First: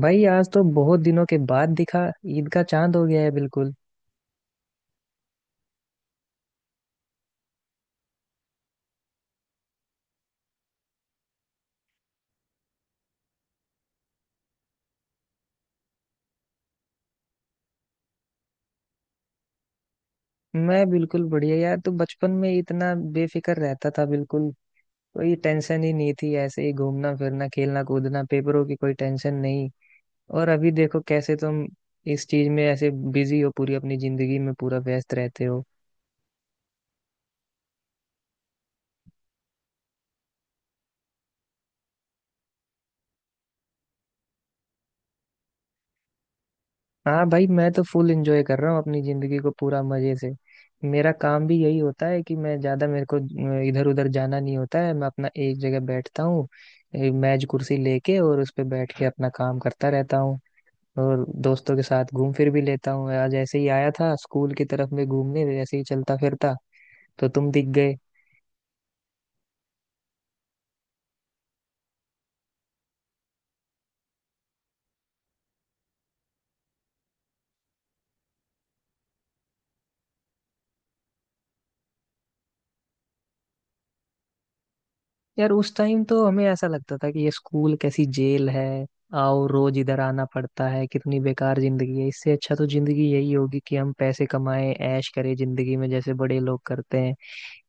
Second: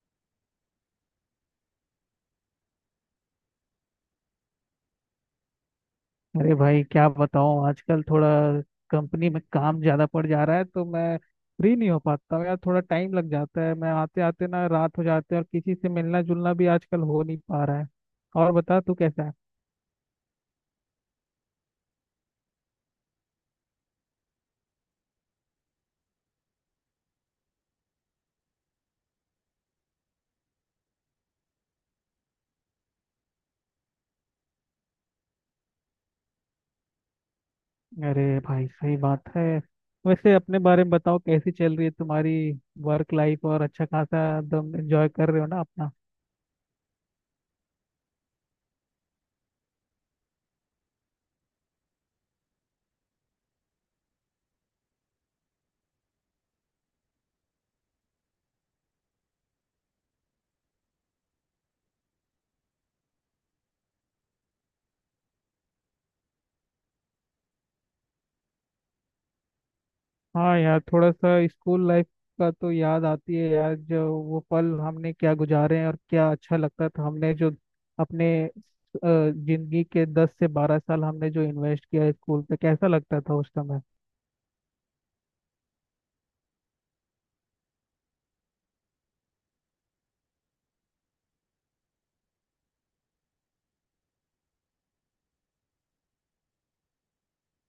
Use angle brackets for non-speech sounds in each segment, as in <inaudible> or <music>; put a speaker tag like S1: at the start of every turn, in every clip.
S1: भाई आज तो बहुत दिनों के बाद दिखा। ईद का चांद हो गया है बिल्कुल।
S2: अरे भाई क्या बताऊं आजकल थोड़ा कंपनी में काम ज्यादा पड़ जा रहा है तो मैं फ्री नहीं हो पाता हूं यार। थोड़ा टाइम लग जाता है, मैं आते आते ना रात हो जाते हैं और किसी से मिलना जुलना भी आजकल हो नहीं पा रहा है। और बता तू कैसा है।
S1: मैं बिल्कुल बढ़िया यार। तू बचपन में इतना बेफिक्र रहता था बिल्कुल। कोई टेंशन ही नहीं थी, ऐसे ही घूमना फिरना खेलना कूदना, पेपरों की कोई टेंशन नहीं। और अभी देखो कैसे तुम इस चीज में ऐसे बिजी हो, पूरी अपनी जिंदगी में पूरा व्यस्त रहते हो।
S2: अरे भाई सही बात है। वैसे अपने बारे में बताओ कैसी चल रही है तुम्हारी वर्क लाइफ, और अच्छा खासा एकदम एंजॉय कर रहे हो ना अपना।
S1: हाँ भाई, मैं तो फुल एंजॉय कर रहा हूँ अपनी जिंदगी को, पूरा मजे से। मेरा काम भी यही होता है कि मैं ज्यादा मेरे को इधर उधर जाना नहीं होता है, मैं अपना एक जगह बैठता हूँ, मेज कुर्सी लेके, और उस पे बैठ के अपना काम करता रहता हूँ। और दोस्तों के साथ घूम फिर भी लेता हूँ। आज ऐसे ही आया था स्कूल की तरफ में घूमने, ऐसे ही चलता फिरता, तो तुम दिख गए।
S2: हाँ यार, थोड़ा सा स्कूल लाइफ का तो याद आती है यार, जो वो पल हमने क्या गुजारे हैं और क्या अच्छा लगता था हमने जो अपने जिंदगी के 10 से 12 साल हमने जो इन्वेस्ट किया है स्कूल पे। कैसा लगता था उस समय।
S1: यार उस टाइम तो हमें ऐसा लगता था कि ये स्कूल कैसी जेल है। आओ, रोज इधर आना पड़ता है, कितनी बेकार जिंदगी है, इससे अच्छा तो जिंदगी यही होगी कि हम पैसे कमाएं, ऐश करें जिंदगी में जैसे बड़े लोग करते हैं।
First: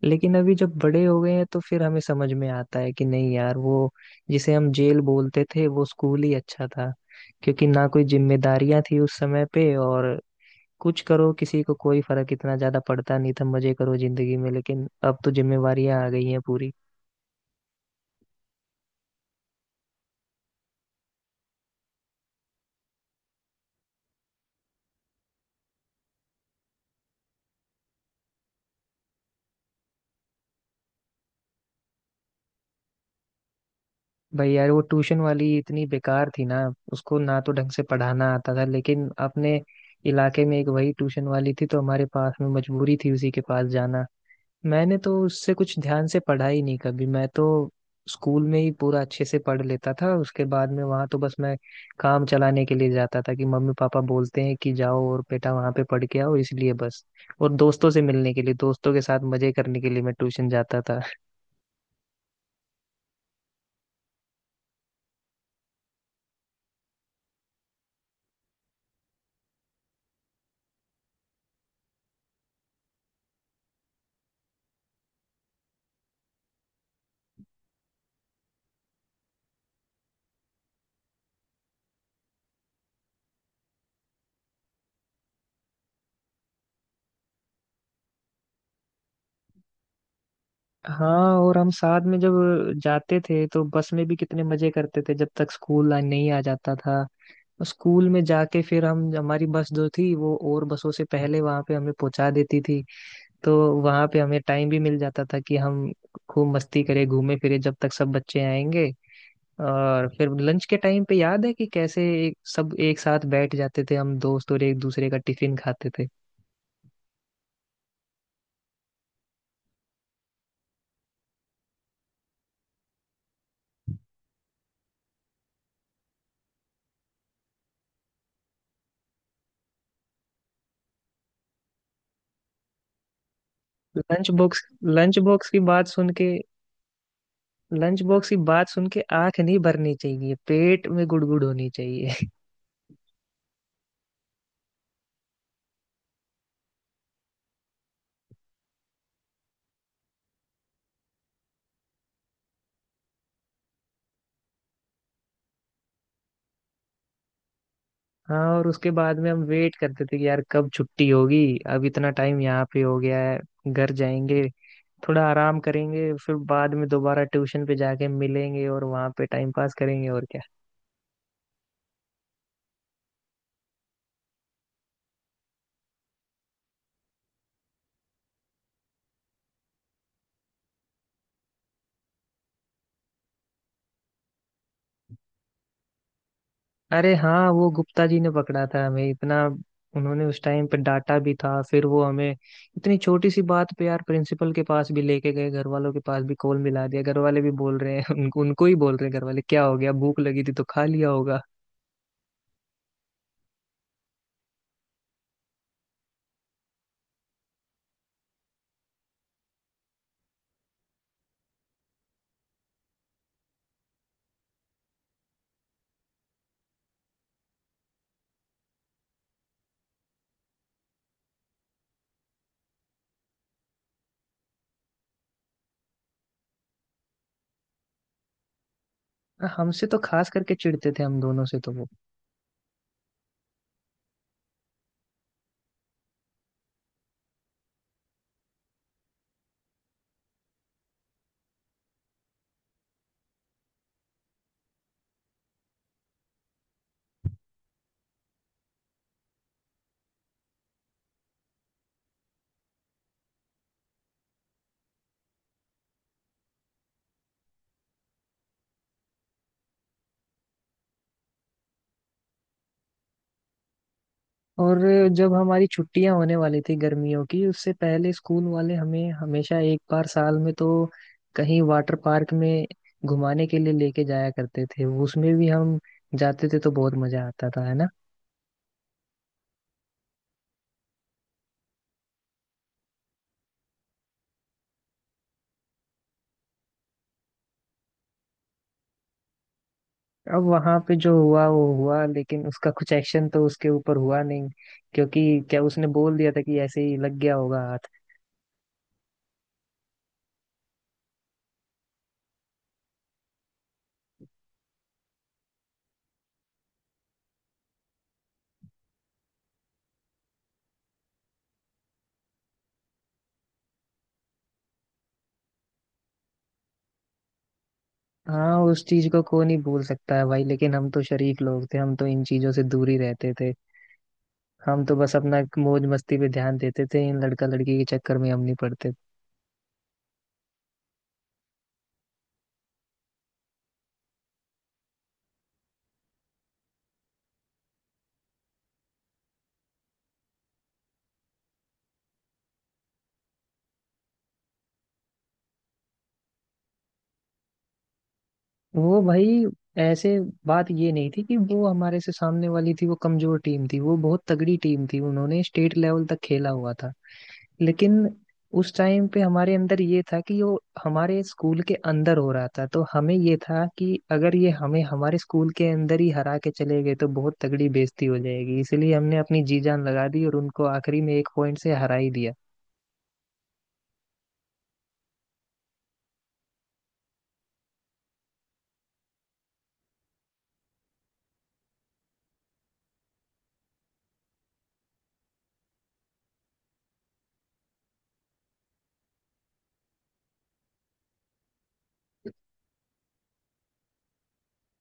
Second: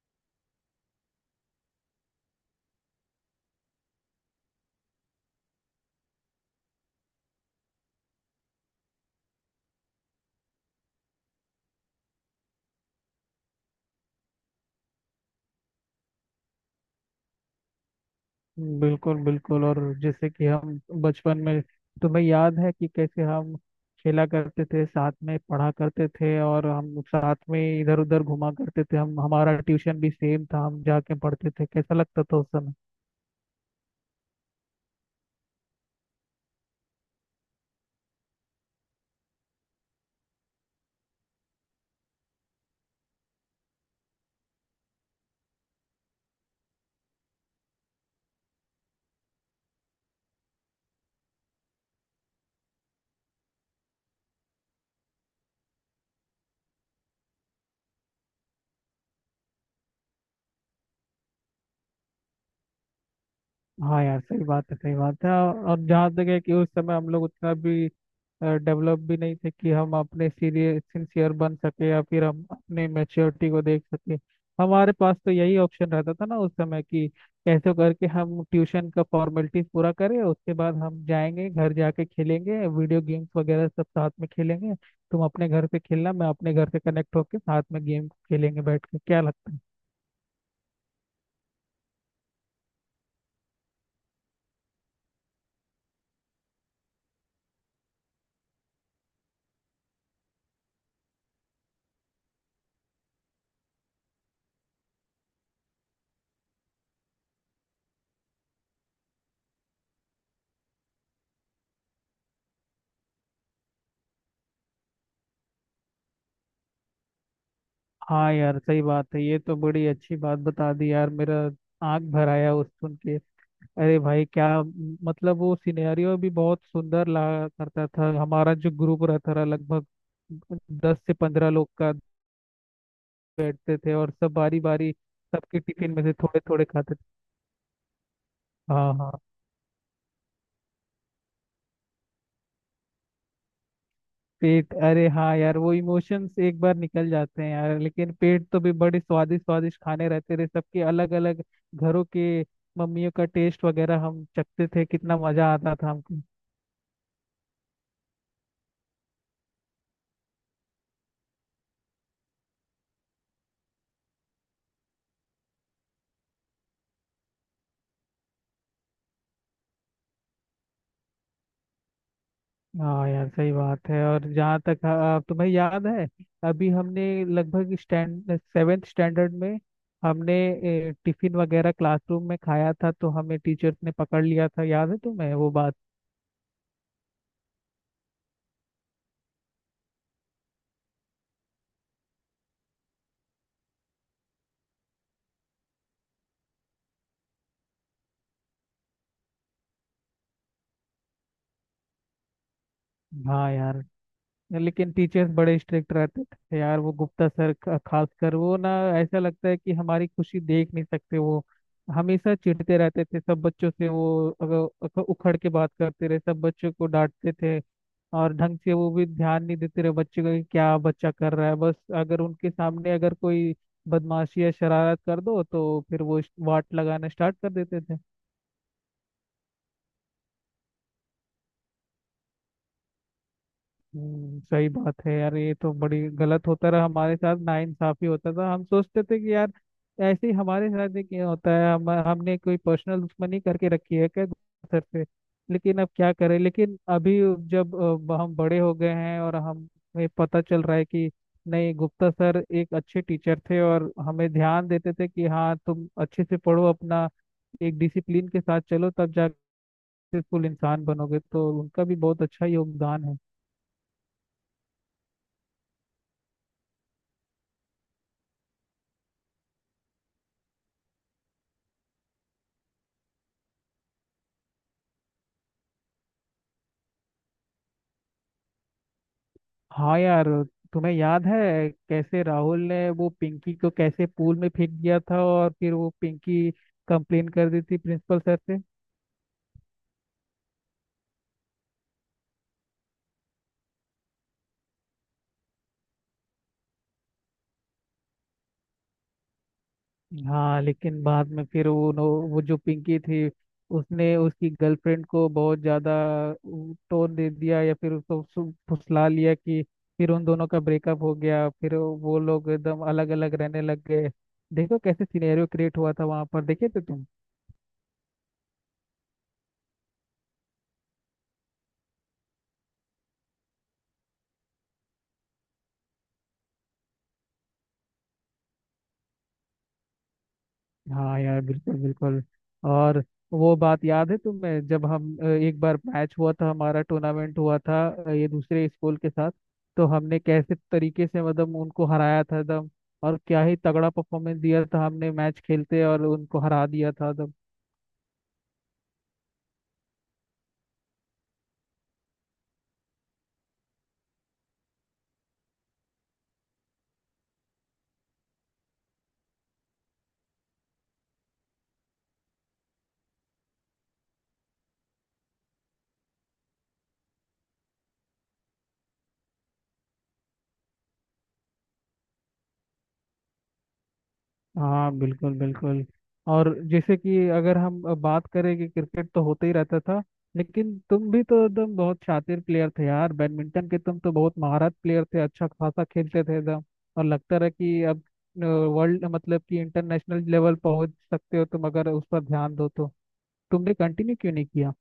S1: लेकिन अभी जब बड़े हो गए हैं तो फिर हमें समझ में आता है कि नहीं यार, वो जिसे हम जेल बोलते थे, वो स्कूल ही अच्छा था। क्योंकि ना कोई जिम्मेदारियां थी उस समय पे, और कुछ करो किसी को कोई फर्क इतना ज्यादा पड़ता नहीं था, मजे करो जिंदगी में। लेकिन अब तो जिम्मेवारियां आ गई हैं पूरी।
S2: बिल्कुल बिल्कुल। और जैसे कि हम बचपन में तुम्हें याद है कि कैसे हम खेला करते थे साथ में, पढ़ा करते थे और हम साथ में इधर उधर घुमा करते थे। हम हमारा ट्यूशन भी सेम था, हम जाके पढ़ते थे। कैसा लगता था उस समय।
S1: भाई यार वो ट्यूशन वाली इतनी बेकार थी ना। उसको ना तो ढंग से पढ़ाना आता था, लेकिन अपने इलाके में एक वही ट्यूशन वाली थी, तो हमारे पास में मजबूरी थी उसी के पास जाना। मैंने तो उससे कुछ ध्यान से पढ़ा ही नहीं कभी, मैं तो स्कूल में ही पूरा अच्छे से पढ़ लेता था। उसके बाद में वहां तो बस मैं काम चलाने के लिए जाता था कि मम्मी पापा बोलते हैं कि जाओ और बेटा वहां पे पढ़ के आओ, इसलिए बस। और दोस्तों से मिलने के लिए, दोस्तों के साथ मजे करने के लिए, मैं ट्यूशन जाता था।
S2: हाँ यार सही बात है सही बात है। और जहाँ तक है कि उस समय हम लोग उतना भी डेवलप भी नहीं थे कि हम अपने सीरियस सिंसियर बन सके या फिर हम अपने मैच्योरिटी को देख सके। हमारे पास तो यही ऑप्शन रहता था ना उस समय कि कैसे करके हम ट्यूशन का फॉर्मेलिटीज पूरा करें, उसके बाद हम जाएंगे घर जाके खेलेंगे वीडियो गेम्स वगैरह सब साथ में खेलेंगे। तुम अपने घर से खेलना, मैं अपने घर से कनेक्ट होके साथ में गेम खेलेंगे बैठ के। क्या लगता है।
S1: हाँ, और हम साथ में जब जाते थे तो बस में भी कितने मजे करते थे, जब तक स्कूल नहीं आ जाता था। और स्कूल में जाके फिर हम, हमारी बस जो थी वो और बसों से पहले वहां पे हमें पहुंचा देती थी। तो वहां पे हमें टाइम भी मिल जाता था कि हम खूब मस्ती करें, घूमे फिरे, जब तक सब बच्चे आएंगे। और फिर लंच के टाइम पे याद है कि कैसे सब एक साथ बैठ जाते थे हम दोस्त, और एक दूसरे का टिफिन खाते थे।
S2: हाँ यार सही बात है। ये तो बड़ी अच्छी बात बता दी यार, मेरा आंख भर आया उस सुन के। अरे भाई क्या मतलब, वो सिनेरियो भी बहुत सुंदर लगा करता था। हमारा जो ग्रुप रहता था लगभग 10 से 15 लोग का, बैठते थे और
S1: लंच
S2: सब बारी
S1: बॉक्स
S2: बारी
S1: लंच बॉक्स की
S2: सबके
S1: बात
S2: टिफिन में
S1: सुन
S2: से
S1: के
S2: थोड़े थोड़े खाते थे।
S1: लंच बॉक्स की बात सुन
S2: हाँ
S1: के
S2: हाँ,
S1: आंख नहीं भरनी चाहिए, पेट में गुड़गुड़ होनी चाहिए। <laughs>
S2: पेट, अरे हाँ यार वो इमोशंस एक बार निकल जाते हैं यार, लेकिन पेट तो भी बड़े स्वादिष्ट स्वादिष्ट खाने रहते थे सबके, अलग अलग घरों के मम्मियों का टेस्ट वगैरह हम चखते थे। कितना मजा आता था हमको।
S1: हाँ, और उसके बाद में हम वेट करते थे कि यार कब छुट्टी होगी, अब इतना टाइम यहाँ पे हो गया है, घर जाएंगे, थोड़ा आराम करेंगे, फिर बाद में दोबारा ट्यूशन पे जाके मिलेंगे और वहाँ पे टाइम पास करेंगे। और
S2: हाँ यार सही बात है। और जहाँ तक तुम्हें याद है, अभी हमने लगभग स्टैंड सेवेंथ स्टैंडर्ड में हमने टिफिन वगैरह क्लासरूम में खाया था तो हमें टीचर ने पकड़ लिया था। याद है तुम्हें वो बात।
S1: अरे हाँ, वो गुप्ता जी ने पकड़ा था हमें। इतना उन्होंने उस टाइम पे डांटा भी था, फिर वो हमें इतनी छोटी सी बात पे यार प्रिंसिपल के पास भी लेके गए, घर वालों के पास भी कॉल मिला दिया। घर वाले भी बोल रहे हैं <laughs> उनको उनको ही बोल रहे हैं घर वाले, क्या हो गया, भूख लगी थी तो खा लिया होगा।
S2: हाँ यार, लेकिन टीचर्स बड़े स्ट्रिक्ट रहते थे यार। वो गुप्ता सर खासकर वो ना, ऐसा लगता है कि हमारी खुशी देख नहीं सकते वो। हमेशा चिढ़ते रहते थे सब बच्चों से वो। अगर अगर उखड़ के बात करते रहे, सब बच्चों को डांटते थे। और ढंग से वो भी ध्यान नहीं देते रहे बच्चे का कि क्या बच्चा कर रहा है, बस अगर उनके सामने अगर कोई बदमाशी या शरारत कर दो तो फिर वो वाट लगाना स्टार्ट कर देते थे।
S1: हमसे तो खास करके चिढ़ते थे, हम दोनों से तो वो।
S2: सही बात है यार, ये तो बड़ी गलत होता रहा हमारे साथ, नाइंसाफी होता था। हम सोचते थे कि यार ऐसे ही हमारे साथ ही क्यों होता है, हम हमने कोई पर्सनल दुश्मनी करके रखी है क्या सर से। लेकिन अब क्या करें। लेकिन अभी जब हम बड़े हो गए हैं और हमें पता चल रहा है कि नहीं, गुप्ता सर एक अच्छे टीचर थे और हमें ध्यान देते थे कि हाँ तुम अच्छे से पढ़ो, अपना एक डिसिप्लिन के साथ चलो तब जाके सक्सेसफुल इंसान बनोगे। तो उनका भी बहुत अच्छा योगदान है।
S1: और जब हमारी छुट्टियां होने वाली थी गर्मियों की, उससे पहले स्कूल वाले हमें हमेशा एक बार साल में तो कहीं वाटर पार्क में घुमाने के लिए लेके जाया करते थे। उसमें भी हम जाते थे तो बहुत मजा आता था, है ना।
S2: हाँ यार, तुम्हें याद है कैसे राहुल ने वो पिंकी को कैसे पूल में फेंक दिया था, और फिर वो पिंकी कंप्लेन कर दी थी प्रिंसिपल सर से।
S1: अब वहां पे जो हुआ वो हुआ, लेकिन उसका कुछ एक्शन तो उसके ऊपर हुआ नहीं, क्योंकि क्या, उसने बोल दिया था कि ऐसे ही लग गया होगा हाथ।
S2: हाँ लेकिन बाद में फिर वो जो पिंकी थी उसने उसकी गर्लफ्रेंड को बहुत ज्यादा टोन दे दिया या फिर उसको फुसला लिया कि फिर उन दोनों का ब्रेकअप हो गया, फिर वो लोग एकदम अलग अलग रहने लग गए। देखो कैसे सिनेरियो क्रिएट हुआ था वहां पर, देखे थे तुम।
S1: हाँ, उस चीज को कोई नहीं भूल सकता है भाई, लेकिन हम तो शरीफ लोग थे, हम तो इन चीजों से दूर ही रहते थे। हम तो बस अपना मौज मस्ती पे ध्यान देते थे, इन लड़का लड़की के चक्कर में हम नहीं पड़ते थे।
S2: हाँ यार बिल्कुल बिल्कुल। और वो बात याद है तुम्हें, जब हम एक बार मैच हुआ था, हमारा टूर्नामेंट हुआ था ये दूसरे स्कूल के साथ। तो हमने कैसे तरीके से मतलब उनको हराया था एकदम, और क्या ही तगड़ा परफॉर्मेंस दिया था हमने मैच खेलते, और उनको हरा दिया था एकदम।
S1: वो भाई, ऐसे बात ये नहीं थी कि वो हमारे से सामने वाली थी, वो कमजोर टीम थी, वो बहुत तगड़ी टीम थी, उन्होंने स्टेट लेवल तक खेला हुआ था। लेकिन उस टाइम पे हमारे अंदर ये था कि वो हमारे स्कूल के अंदर हो रहा था, तो हमें ये था कि अगर ये हमें हमारे स्कूल के अंदर ही हरा के चले गए तो बहुत तगड़ी बेइज्जती हो जाएगी, इसलिए हमने अपनी जी जान लगा दी और उनको आखिरी में एक पॉइंट से हरा ही दिया।
S2: हाँ बिल्कुल बिल्कुल। और जैसे कि अगर हम बात करें कि क्रिकेट तो होता ही रहता था, लेकिन तुम भी तो एकदम बहुत शातिर प्लेयर थे यार बैडमिंटन के। तुम तो बहुत महारत प्लेयर थे, अच्छा खासा खेलते थे एकदम। और लगता रहा कि अब वर्ल्ड मतलब कि इंटरनेशनल लेवल पहुंच सकते हो तुम अगर उस पर ध्यान दो तो। तुमने कंटिन्यू क्यों नहीं किया।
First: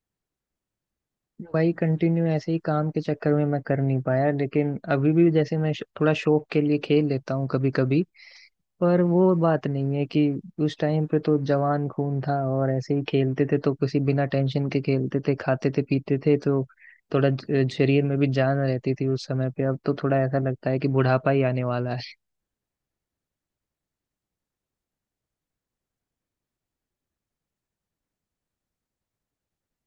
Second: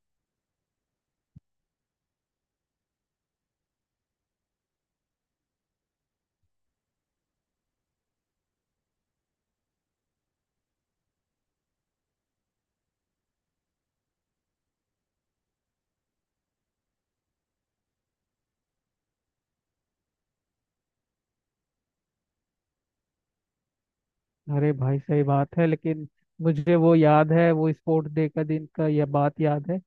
S1: भाई कंटिन्यू ऐसे ही काम के चक्कर में मैं कर नहीं पाया, लेकिन अभी भी जैसे मैं थोड़ा शौक के लिए खेल लेता हूँ कभी कभी। पर वो बात नहीं है कि, उस टाइम पे तो जवान खून था और ऐसे ही खेलते थे, तो किसी बिना टेंशन के खेलते थे खाते थे पीते थे, तो थोड़ा शरीर में भी जान रहती थी उस समय पे। अब तो थोड़ा ऐसा लगता है कि बुढ़ापा ही आने वाला है।
S2: अरे भाई सही बात है, लेकिन मुझे वो याद है, वो स्पोर्ट्स डे का दिन का यह बात याद है।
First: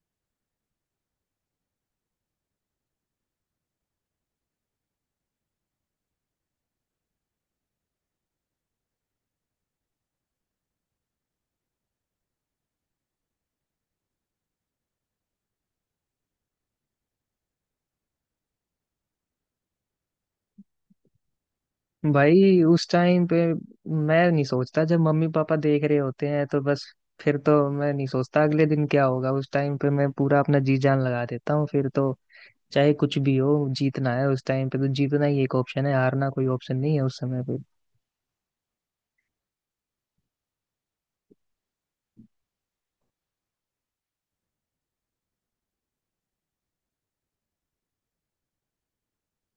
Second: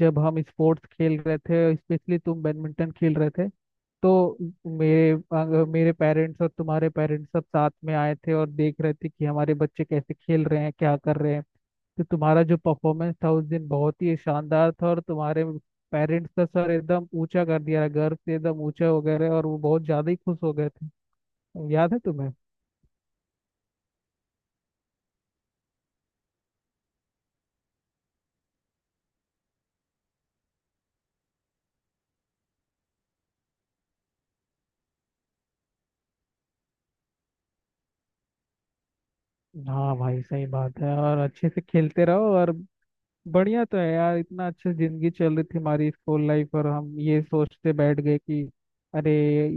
S2: जब हम स्पोर्ट्स खेल रहे थे, स्पेशली तुम बैडमिंटन खेल रहे थे, तो मेरे मेरे पेरेंट्स और तुम्हारे पेरेंट्स सब साथ में आए थे और देख रहे थे कि हमारे बच्चे कैसे खेल रहे हैं क्या कर रहे हैं। तो तुम्हारा जो परफॉर्मेंस था उस दिन बहुत ही शानदार था, और तुम्हारे पेरेंट्स का सर एकदम ऊंचा कर दिया, गर्व से एकदम ऊंचा हो गए रहे और वो बहुत ज्यादा ही खुश हो गए थे। याद है तुम्हें।
S1: भाई उस टाइम पे, मैं नहीं सोचता, जब मम्मी पापा देख रहे होते हैं तो बस, फिर तो मैं नहीं सोचता अगले दिन क्या होगा। उस टाइम पे मैं पूरा अपना जी जान लगा देता हूँ फिर तो, चाहे कुछ भी हो जीतना है। उस टाइम पे तो जीतना ही एक ऑप्शन है, हारना कोई ऑप्शन नहीं है उस समय पे।
S2: हाँ भाई सही बात है। और अच्छे से खेलते रहो। और बढ़िया तो है यार, इतना अच्छे जिंदगी चल रही थी हमारी स्कूल लाइफ, और हम ये सोचते बैठ गए कि अरे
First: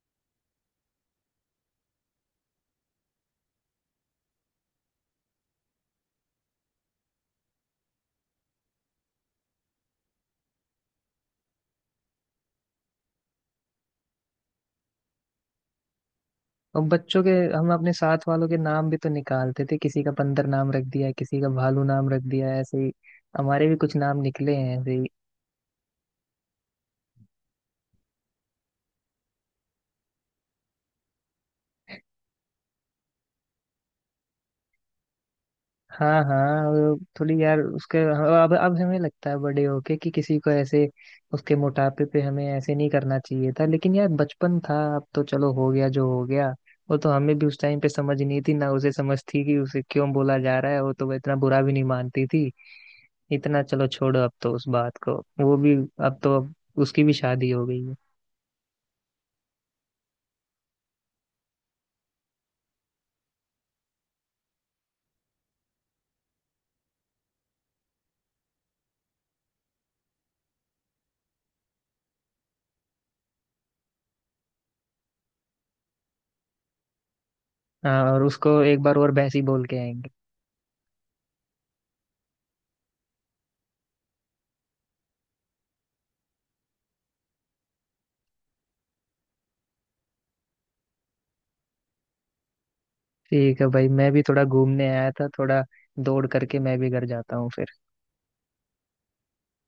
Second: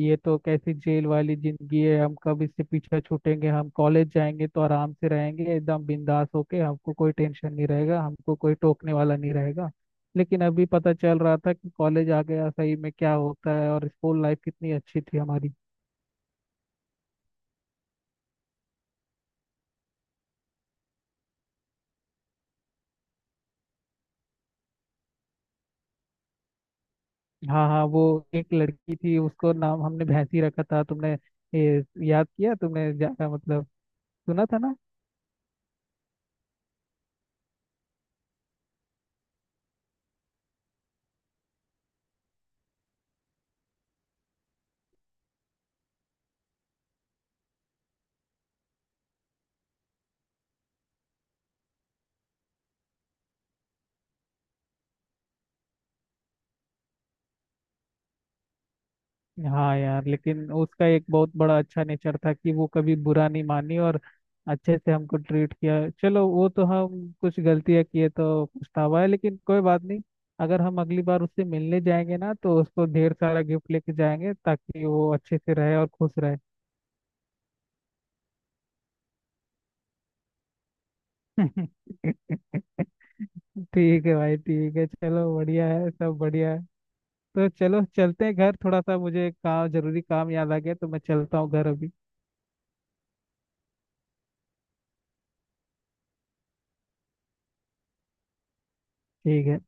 S2: ये तो कैसी जेल वाली जिंदगी है, हम कब इससे पीछे छूटेंगे। हम कॉलेज जाएंगे तो आराम से रहेंगे एकदम बिंदास होके, हमको कोई टेंशन नहीं रहेगा, हमको कोई टोकने वाला नहीं रहेगा। लेकिन अभी पता चल रहा था कि कॉलेज आ गया सही में क्या होता है और स्कूल लाइफ कितनी अच्छी थी हमारी।
S1: और बच्चों के, हम अपने साथ वालों के नाम भी तो निकालते थे, किसी का बंदर नाम रख दिया, किसी का भालू नाम रख दिया ऐसे ही, हमारे भी कुछ नाम निकले हैं ऐसे ही।
S2: हाँ हाँ, वो एक लड़की थी उसको नाम हमने भैंसी रखा था। तुमने ये याद किया तुमने, ज्यादा मतलब सुना था ना।
S1: हाँ हाँ, वो थोड़ी यार, उसके अब हमें लगता है बड़े होके कि किसी को ऐसे उसके मोटापे पे हमें ऐसे नहीं करना चाहिए था, लेकिन यार बचपन था, अब तो चलो, हो गया जो हो गया। वो तो हमें भी उस टाइम पे समझ नहीं थी, ना उसे समझ थी कि उसे क्यों बोला जा रहा है, वो तो वो इतना बुरा भी नहीं मानती थी। इतना, चलो छोड़ो अब तो उस बात को, वो भी, अब तो, अब उसकी भी शादी हो गई है।
S2: हाँ यार, लेकिन उसका एक बहुत बड़ा अच्छा नेचर था कि वो कभी बुरा नहीं मानी और अच्छे से हमको ट्रीट किया। चलो, वो तो हम कुछ गलतियां किए तो पछतावा है लेकिन कोई बात नहीं। अगर हम अगली बार उससे मिलने जाएंगे ना तो उसको ढेर सारा गिफ्ट लेके जाएंगे ताकि वो अच्छे से रहे और खुश रहे।
S1: हाँ, और उसको एक बार और भैंसी बोल के आएंगे।
S2: <laughs> ठीक है भाई ठीक है। चलो बढ़िया है, सब बढ़िया है। तो चलो चलते हैं घर, थोड़ा सा मुझे काम, जरूरी काम याद आ गया तो मैं चलता हूँ घर अभी।
S1: ठीक है भाई, मैं भी थोड़ा घूमने आया था, थोड़ा दौड़ करके मैं भी घर जाता हूँ फिर।
S2: ठीक है।